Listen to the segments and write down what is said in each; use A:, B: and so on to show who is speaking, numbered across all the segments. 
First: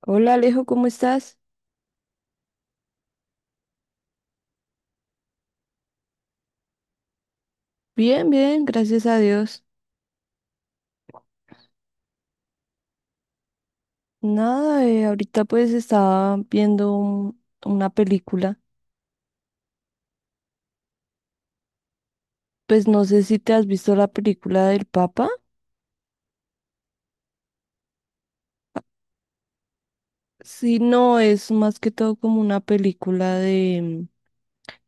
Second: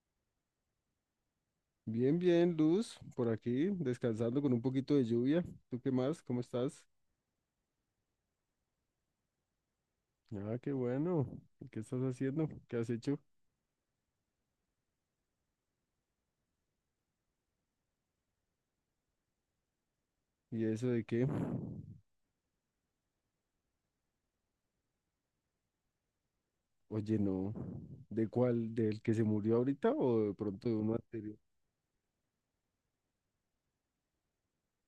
A: Hola Alejo, ¿cómo estás?
B: Bien, bien, Luz, por aquí, descansando con un poquito de lluvia. ¿Tú qué más? ¿Cómo estás?
A: Bien, bien, gracias a Dios.
B: Ah, qué bueno. ¿Qué estás haciendo? ¿Qué has hecho?
A: Nada, ahorita pues estaba viendo una película.
B: ¿Y eso de qué?
A: Pues no sé si te has visto la película del Papa.
B: Oye, no. ¿De cuál? ¿Del que se murió ahorita o de pronto de
A: Sí,
B: uno
A: no,
B: anterior?
A: es más que todo como una película de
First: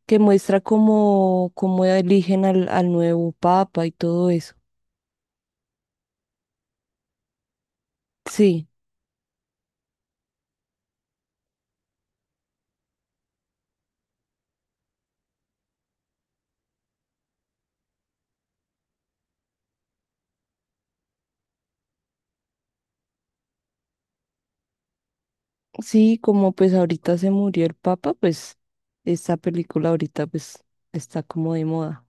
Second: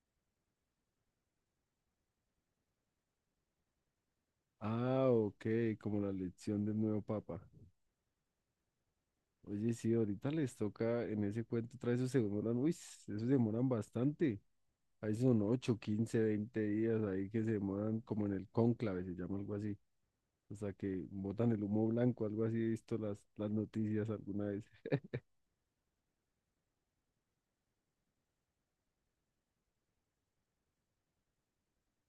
A: que muestra cómo, cómo eligen al, al nuevo Papa y todo eso.
B: Ah, ok, como la elección del nuevo papa.
A: Sí,
B: Oye, sí, ahorita les toca en ese cuento, trae esos se demoran, uy, esos se demoran bastante. Ahí son 8, 15, 20 días ahí que se demoran como en el cónclave, se llama algo así. O sea, que botan el humo blanco, algo así he visto las noticias alguna vez.
A: sí, como pues ahorita se murió el Papa, pues esta película ahorita pues está como de moda.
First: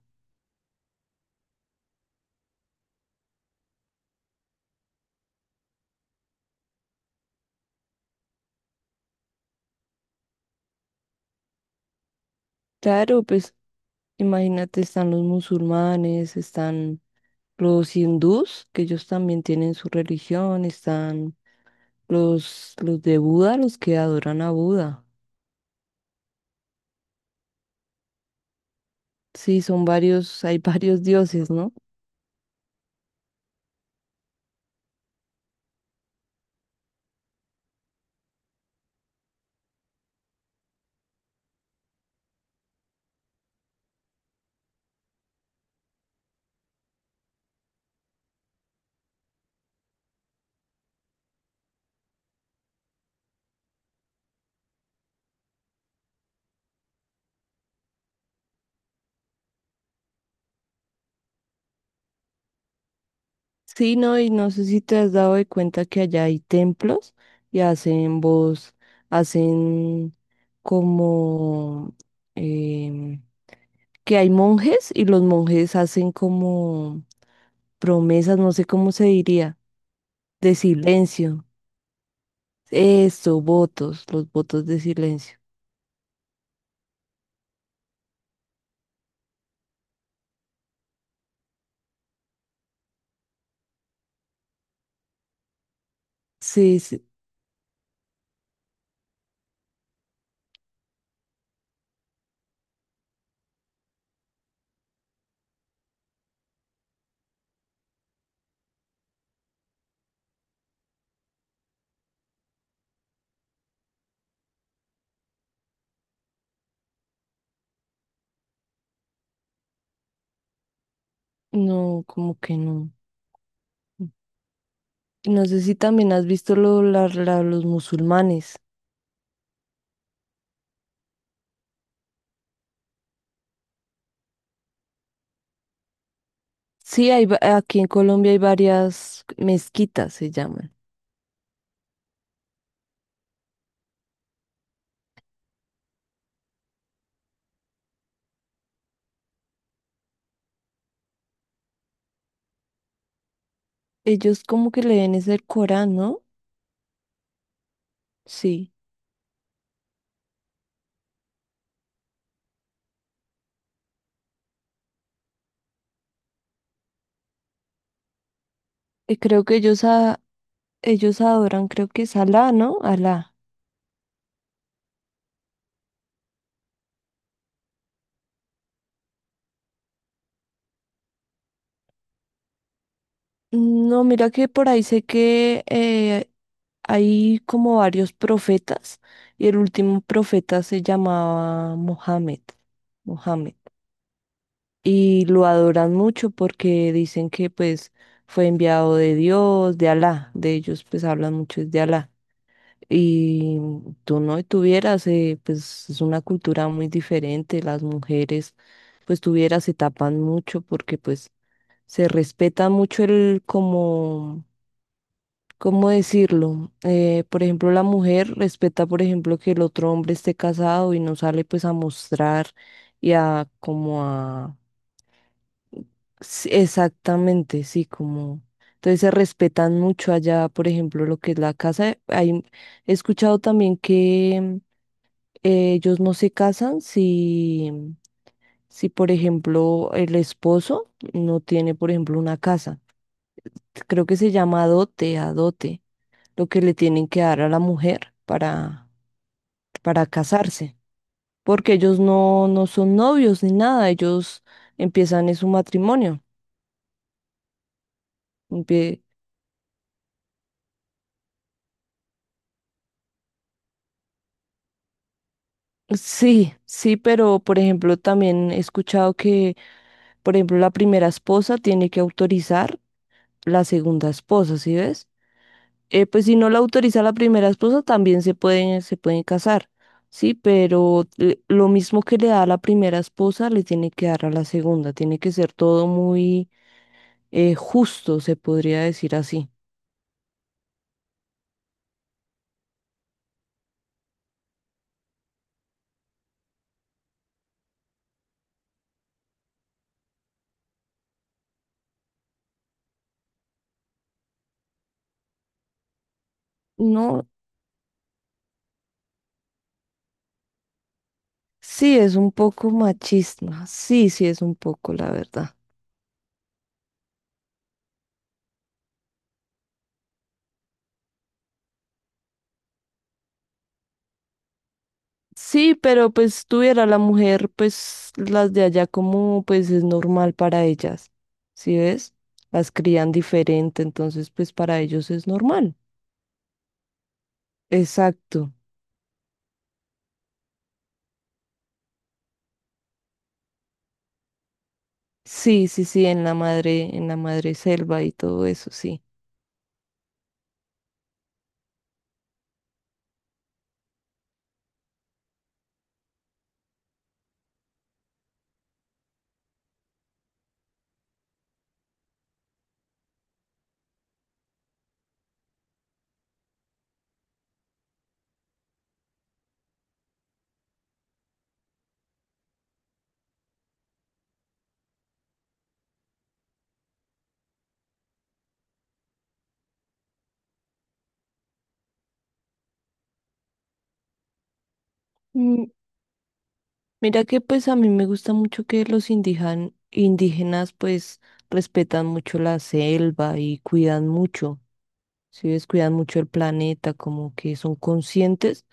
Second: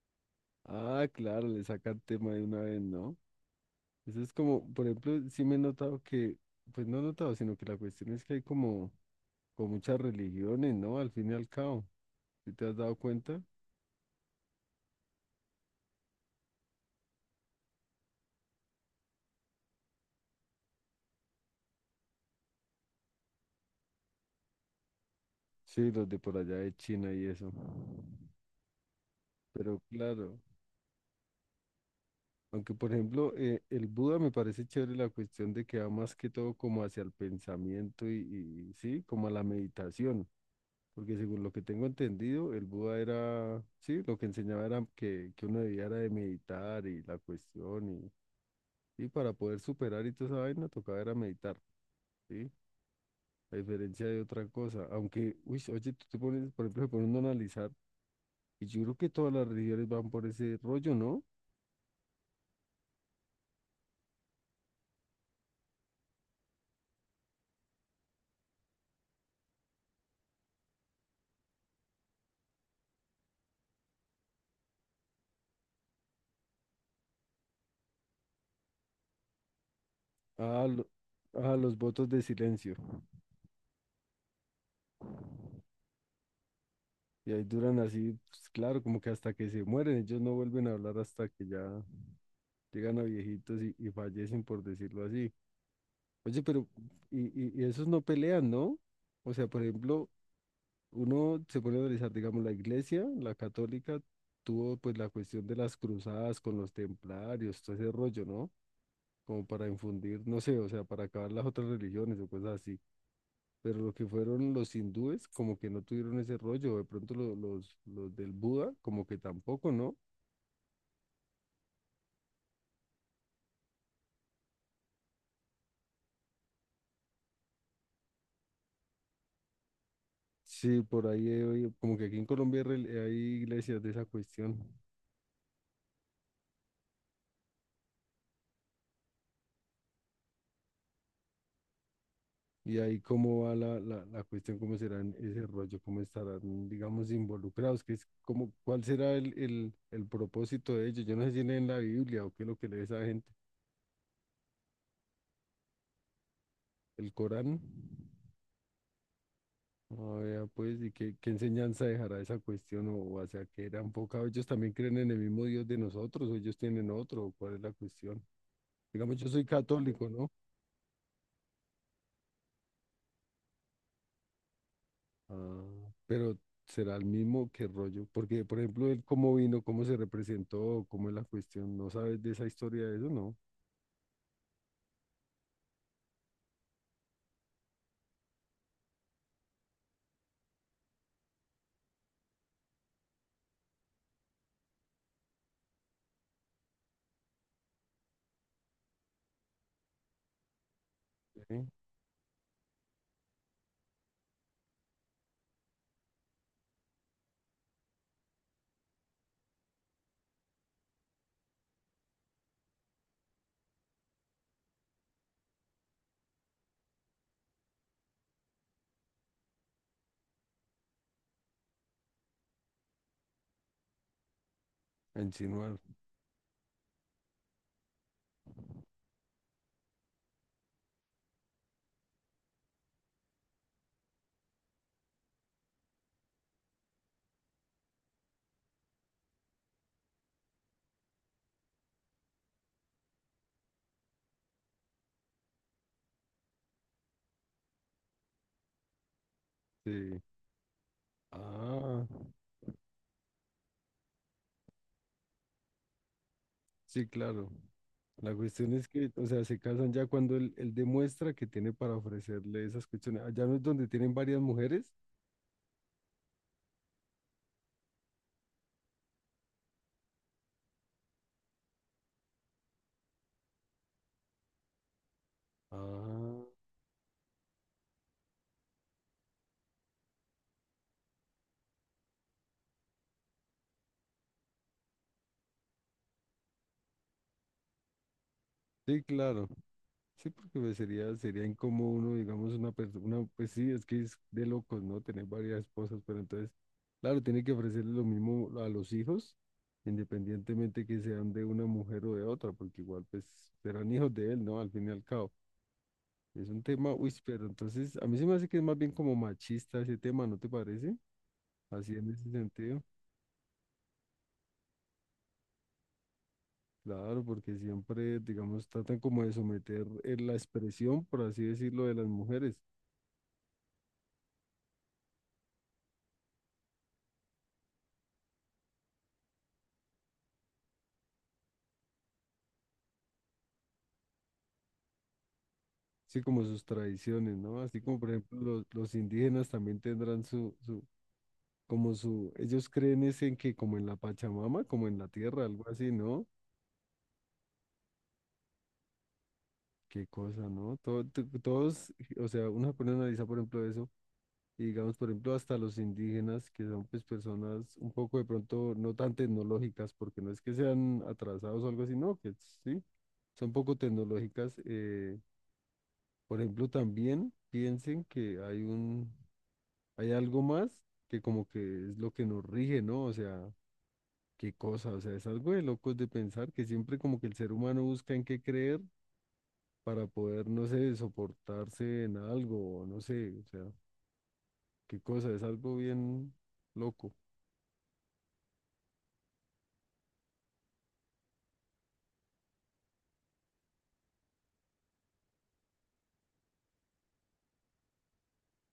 B: Ah, claro, le sacan tema de una vez, ¿no? Eso es como, por ejemplo, sí me he notado que, pues no he notado, sino que la cuestión es que hay como, con muchas religiones, ¿no? Al fin y al cabo, ¿sí te has dado
A: Claro,
B: cuenta?
A: pues. Imagínate, están los musulmanes, están los hindús, que ellos también tienen su religión, están los de Buda, los que adoran a Buda.
B: Sí, los de por allá de China y eso.
A: Sí,
B: Pero
A: son
B: claro,
A: varios, hay varios dioses, ¿no?
B: aunque por ejemplo el Buda me parece chévere la cuestión de que va más que todo como hacia el pensamiento y sí, como a la meditación. Porque según lo que tengo entendido, el Buda era, sí, lo que enseñaba era que uno debía era de meditar y la cuestión y para poder superar y toda esa vaina tocaba era meditar, ¿sí? A diferencia de otra cosa. Aunque, uy, oye, tú te pones, por ejemplo, se pone uno a analizar y yo creo que todas las religiones van por ese rollo, ¿no?
A: Sí, no, y no sé si te has dado de cuenta que allá hay templos y hacen voz, hacen como em, que hay monjes y los monjes hacen como promesas, no sé cómo se diría, de
B: A, lo-
A: silencio.
B: a los votos de silencio.
A: Eso, votos, los votos de silencio.
B: Y ahí duran así, pues, claro, como que hasta que se mueren, ellos no vuelven a hablar hasta que ya llegan a viejitos y fallecen, por decirlo así. Oye, pero
A: Sí, sí,
B: y esos no pelean, ¿no? O sea, por ejemplo, uno se pone a analizar, digamos, la iglesia, la católica, tuvo pues la cuestión de las cruzadas con los templarios, todo ese rollo, ¿no? Como para infundir, no sé, o sea, para acabar las otras religiones o cosas así. Pero lo que fueron los hindúes, como que no tuvieron ese rollo, o de pronto los del Buda, como que tampoco, ¿no?
A: no, como que no. No sé si también has visto los musulmanes.
B: Sí, por ahí, he oído, como que aquí en Colombia hay iglesias de esa cuestión.
A: Sí, hay, va- aquí en Colombia hay varias mezquitas, se llaman.
B: Y ahí cómo va la cuestión, cómo serán ese rollo, cómo estarán, digamos, involucrados, que es como, cuál será el propósito de ellos. Yo no sé si leen la Biblia o qué es lo que lee esa gente,
A: Ellos como que leen es el Corán, ¿no?
B: el Corán.
A: Sí.
B: Ah, vea, pues, y qué enseñanza dejará esa cuestión, o hacia qué era enfocado. ¿Ellos también creen en el mismo Dios de nosotros, o ellos tienen otro, o cuál es la cuestión? Digamos,
A: Y
B: yo
A: creo
B: soy
A: que ellos,
B: católico,
A: a,
B: ¿no?
A: ellos adoran, creo que es Alá, ¿no? Alá.
B: Ah, pero será el mismo que rollo, porque por ejemplo, él cómo vino, cómo se representó, cómo es la cuestión, no sabes de esa historia de eso, ¿no?
A: No, mira que por ahí sé que hay como varios profetas y el último profeta se llamaba Mohammed, Mohammed. Y lo adoran mucho porque dicen que pues fue enviado de Dios, de Alá. De ellos pues hablan mucho
B: Sí.
A: es de Alá. Y tú no tuvieras, pues es una cultura muy diferente. Las mujeres pues tuvieras se tapan mucho porque pues se respeta mucho el como ¿cómo decirlo? Por ejemplo, la mujer respeta, por ejemplo, que el otro hombre esté casado y no sale pues a mostrar y a como a...
B: A insinuar.
A: Sí, exactamente, sí, como... Entonces se respetan mucho allá, por ejemplo, lo que es la casa. Hay... He escuchado también que ellos no se casan si, si, por ejemplo, el esposo no tiene, por ejemplo, una casa. Creo que se llama dote, adote, lo que le tienen que dar a la mujer para
B: Sí.
A: casarse, porque ellos
B: Ah,
A: no, no son novios ni nada, ellos empiezan en su matrimonio.
B: sí, claro. La cuestión es
A: Empie-
B: que, o sea, se casan ya cuando él demuestra que tiene para ofrecerle esas cuestiones. Allá no es donde tienen varias mujeres.
A: sí, sí, pero por ejemplo también he escuchado que, por ejemplo, la primera esposa tiene que autorizar la segunda esposa, ¿sí ves? Pues si
B: Ah,
A: no la autoriza la primera esposa, también se pueden casar, ¿sí? Pero le- lo mismo que le da a la primera esposa, le tiene que dar a la segunda, tiene que ser todo muy justo, se podría
B: sí,
A: decir
B: claro.
A: así.
B: Sí, porque pues, sería incómodo uno, digamos, una persona, pues sí, es que es de locos, ¿no? Tener varias esposas, pero entonces, claro, tiene que ofrecerle lo mismo a los hijos, independientemente que sean de una mujer o de otra, porque igual, pues, serán hijos de él, ¿no? Al fin y al cabo. Es un tema, uy,
A: No,
B: pero entonces, a mí se me hace que es más bien como machista ese tema, ¿no te parece? Así
A: sí
B: en
A: es
B: ese
A: un poco
B: sentido.
A: machista, sí, sí es un poco, la verdad.
B: Claro, porque siempre, digamos, tratan como de someter la expresión, por así decirlo, de las mujeres.
A: Sí, pero pues tuviera la mujer, pues las de allá como pues es normal para ellas, ¿sí ves? Las crían diferente, entonces pues para ellos es normal.
B: Sí, como sus tradiciones, ¿no? Así como por ejemplo
A: Exacto.
B: los indígenas también tendrán su, ellos creen es en que como en la Pachamama, como en la tierra,
A: Sí,
B: algo
A: sí,
B: así,
A: sí,
B: ¿no?
A: en la madre selva y todo eso, sí.
B: Qué cosa, ¿no? Todos, o sea, uno se pone a analizar por ejemplo eso, y digamos por ejemplo hasta los indígenas, que son pues personas un poco de pronto no tan tecnológicas, porque no es que sean atrasados o algo así, no, que sí, son poco tecnológicas. Por ejemplo, también piensen que hay algo más que como que es lo que nos rige, ¿no? O sea, qué cosa, o sea, es algo de locos de pensar que siempre como que el ser humano busca en qué creer para poder, no sé, soportarse en algo, o no sé, o sea, qué cosa, es algo bien loco.
A: Mira que pues a mí me gusta mucho que los indígenas pues respetan mucho la selva y cuidan mucho, si ves, cuidan mucho el planeta, como que son conscientes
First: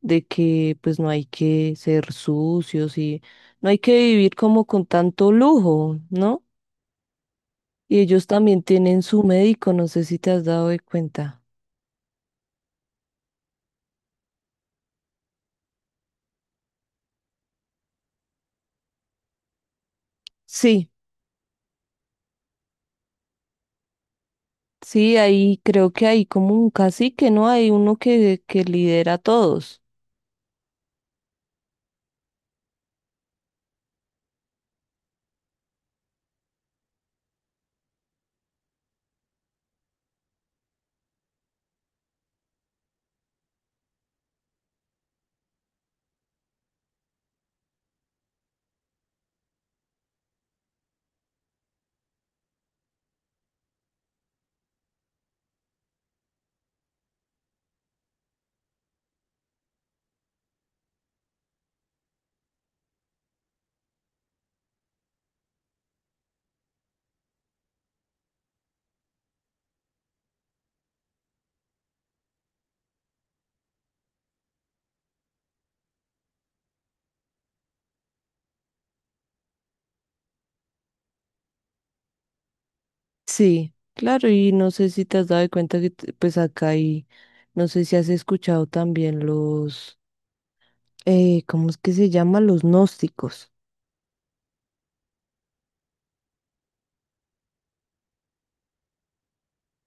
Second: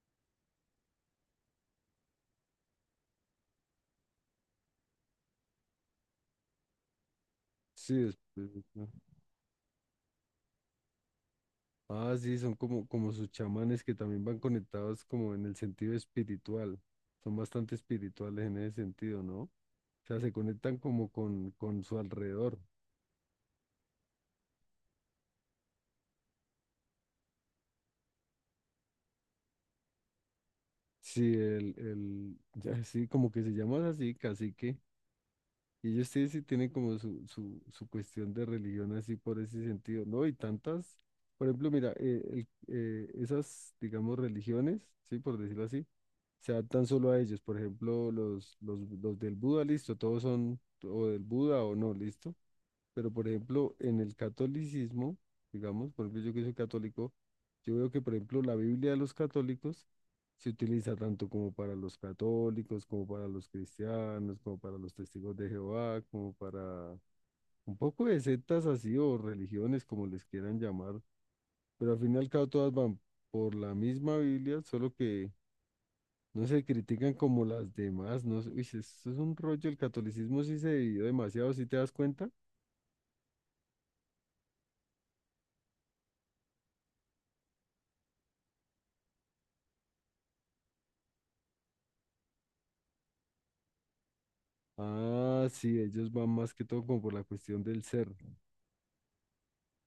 A: de que pues no hay que ser sucios y no hay que vivir como con tanto lujo, ¿no?
B: Sí,
A: Y ellos
B: después,
A: también
B: ¿no?
A: tienen su médico, no sé si te has dado de cuenta.
B: Ah, sí, son como sus chamanes que también van conectados como en el sentido espiritual. Son bastante espirituales en ese sentido, ¿no? O sea, se conectan
A: Sí,
B: como con su alrededor.
A: sí, ahí creo que hay como un cacique, ¿no? Hay uno que lidera a todos.
B: Sí, ya sí, como que se llaman así, cacique. Y ellos sí, sí tienen como su cuestión de religión así por ese sentido, ¿no? Y tantas, por ejemplo, mira, esas, digamos, religiones, sí, por decirlo así, se adaptan solo a ellos. Por ejemplo, los del Buda, listo, todos son o del Buda o no, listo. Pero, por ejemplo, en el catolicismo, digamos, por ejemplo, yo que soy católico, yo veo que, por ejemplo, la Biblia de los católicos se utiliza tanto como para los católicos, como para los cristianos, como para los testigos de Jehová, como para un poco de sectas así o religiones, como les quieran llamar. Pero al fin y al cabo todas van por la misma Biblia, solo que no se critican como las demás. No, sé, uy, si eso es un rollo. El catolicismo sí se dividió demasiado. ¿Si te das cuenta?
A: Sí, claro, y no sé si te has dado cuenta que t- pues acá hay, no sé si has escuchado también ¿cómo es que se llama? Los gnósticos.
B: Ah, sí, ellos van más que todo como por la cuestión del ser,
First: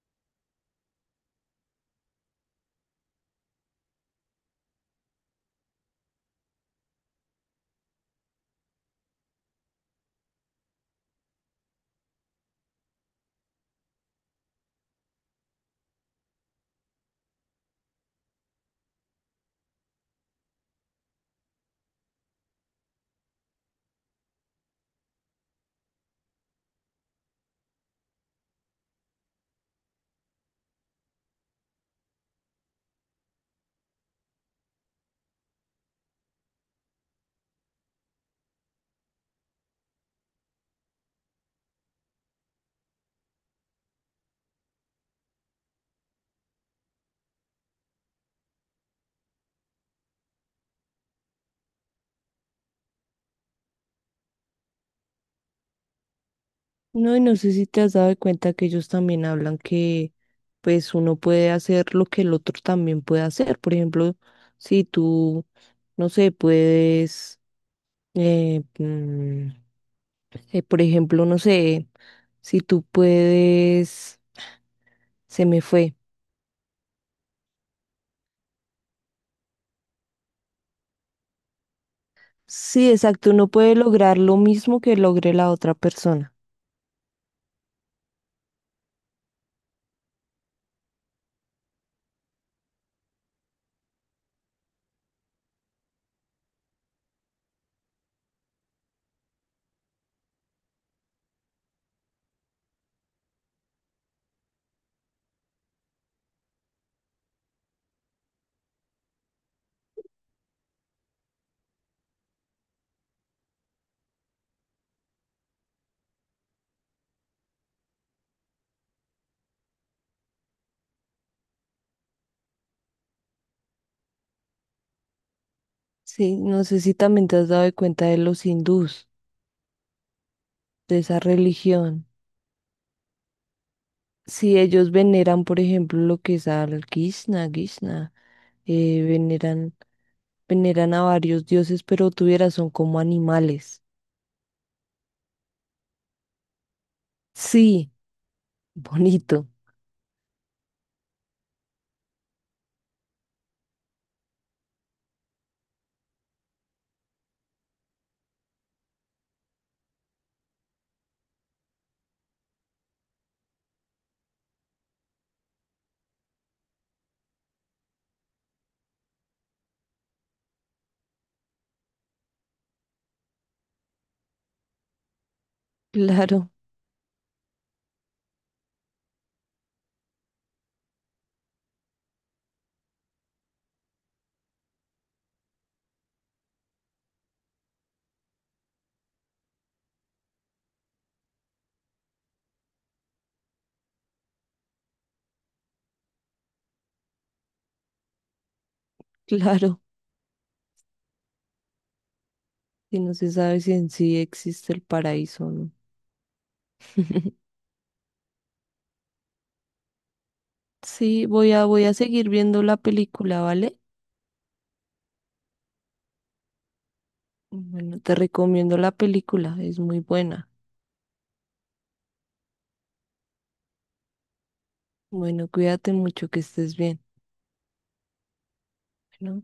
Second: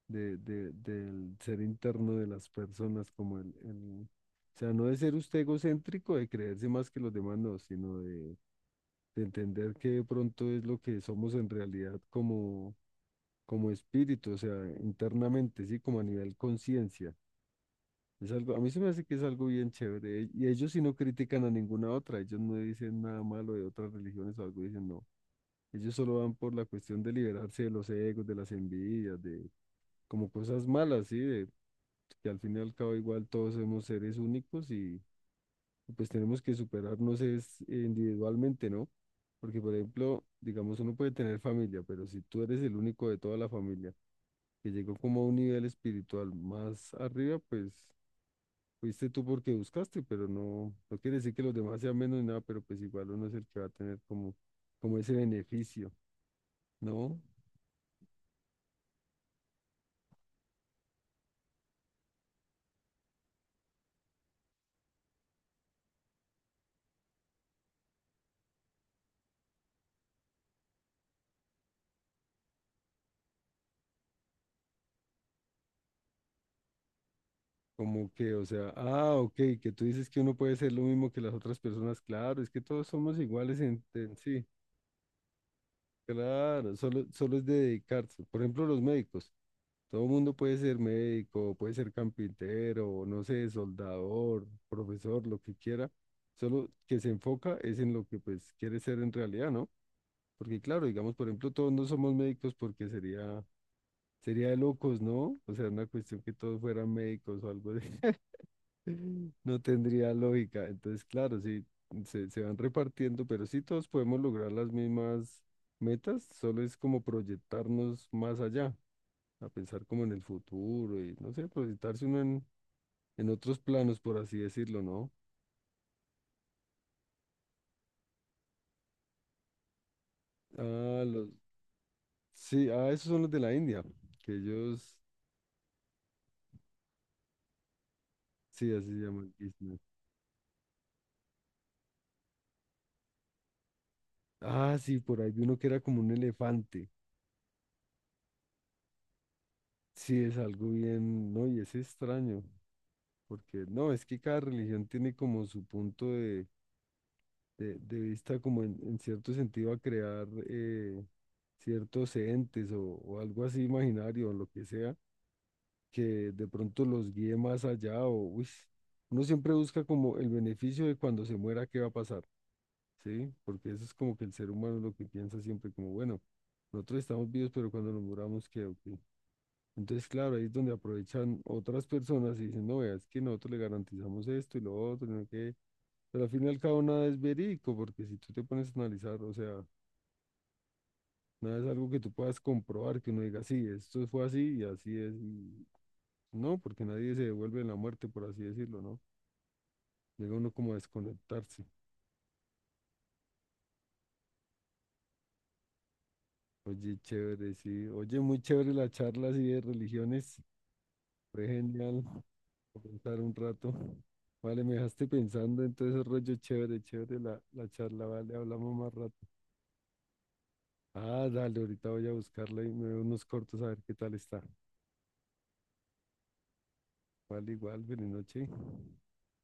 B: del ser interno de las personas, como o sea, no de ser usted egocéntrico, de creerse más que los demás, no, sino de entender que de pronto es lo que somos en realidad como espíritu, o sea, internamente, sí, como a nivel conciencia. Es algo, a mí se me hace que es algo bien chévere. Y ellos sí no critican a ninguna otra, ellos no dicen nada malo de otras religiones o algo, dicen no. Ellos solo van por la cuestión de liberarse de los egos, de las envidias, de como cosas malas, ¿sí? De, que al fin y al cabo igual todos somos seres únicos y pues tenemos que superarnos es individualmente, ¿no? Porque por ejemplo, digamos, uno puede tener familia, pero si tú eres el único de toda la familia que llegó como a un nivel espiritual más arriba, pues fuiste tú porque buscaste, pero no, no quiere decir que los demás sean menos ni nada, pero pues igual uno es el que va a tener como ese beneficio,
A: No, y
B: ¿no?
A: no sé si te has dado cuenta que ellos también hablan que pues uno puede hacer lo que el otro también puede hacer. Por ejemplo, si tú, no sé, puedes, eh, mm, por ejemplo, no sé, si tú puedes, se me fue.
B: Como que, o sea, ah, ok, que tú dices que uno puede ser lo mismo que las otras personas, claro, es que todos
A: Sí,
B: somos
A: exacto, uno
B: iguales
A: puede
B: en
A: lograr lo
B: sí,
A: mismo que logre la otra persona.
B: claro, solo, solo es de dedicarse. Por ejemplo, los médicos, todo el mundo puede ser médico, puede ser carpintero, no sé, soldador, profesor, lo que quiera, solo que se enfoca es en lo que pues quiere ser en realidad, ¿no? Porque claro, digamos, por ejemplo, todos no somos médicos porque sería de locos, ¿no? O sea, una cuestión que todos fueran médicos o algo de. No tendría lógica. Entonces, claro, sí, se van repartiendo, pero sí todos podemos lograr las mismas metas, solo es como proyectarnos más allá, a pensar como en el futuro y, no sé, proyectarse uno en otros planos, por así decirlo, ¿no?
A: Sí, no sé si también te has dado de cuenta de los hindús, de
B: Ah,
A: esa
B: los,
A: religión.
B: sí, ah, esos son los de la India, que
A: Si ellos
B: ellos,
A: veneran, por ejemplo, lo que es al Krishna, Krishna,
B: sí, así se
A: eh,
B: llaman.
A: veneran,
B: Islas.
A: veneran a varios dioses, pero tuvieras son como animales.
B: Ah, sí, por ahí vi uno que era como un elefante.
A: Sí, bonito.
B: Sí, es algo bien, no, y es extraño. Porque no, es que cada religión tiene como su punto de vista, como en cierto sentido a crear ciertos entes o algo así imaginario, o lo que sea, que de pronto los guíe más allá o, uy, uno siempre busca como el beneficio de cuando se muera, qué va a pasar, ¿sí? Porque eso es como que el ser humano lo que piensa siempre, como, bueno,
A: Claro,
B: nosotros estamos vivos, pero cuando nos muramos, ¿qué? ¿O qué? Entonces, claro, ahí es donde aprovechan otras personas y dicen, no, vea, es que nosotros le garantizamos esto y lo otro, y no sé qué. Pero al fin y al cabo nada es verídico, porque si tú te pones a analizar, o sea, nada es algo que tú puedas comprobar, que uno diga, sí, esto fue así y así es. Y no, porque nadie se devuelve en la muerte, por así decirlo, ¿no?
A: claro.
B: Llega uno como a desconectarse.
A: Y no se sabe si en sí existe el paraíso o no.
B: Oye, chévere, sí. Oye, muy chévere la charla así de religiones.
A: Sí,
B: Fue
A: voy a
B: genial
A: seguir viendo la
B: pensar un
A: película,
B: rato.
A: ¿vale?
B: Vale, me dejaste pensando, entonces rollo chévere, chévere la
A: Bueno,
B: charla,
A: te
B: vale, hablamos
A: recomiendo la
B: más rato.
A: película, es muy buena.
B: Ah, dale, ahorita voy a buscarla y me veo unos cortos a ver qué tal está.
A: Bueno, cuídate mucho, que estés bien.
B: Igual, igual, buenas noches.
A: Bueno.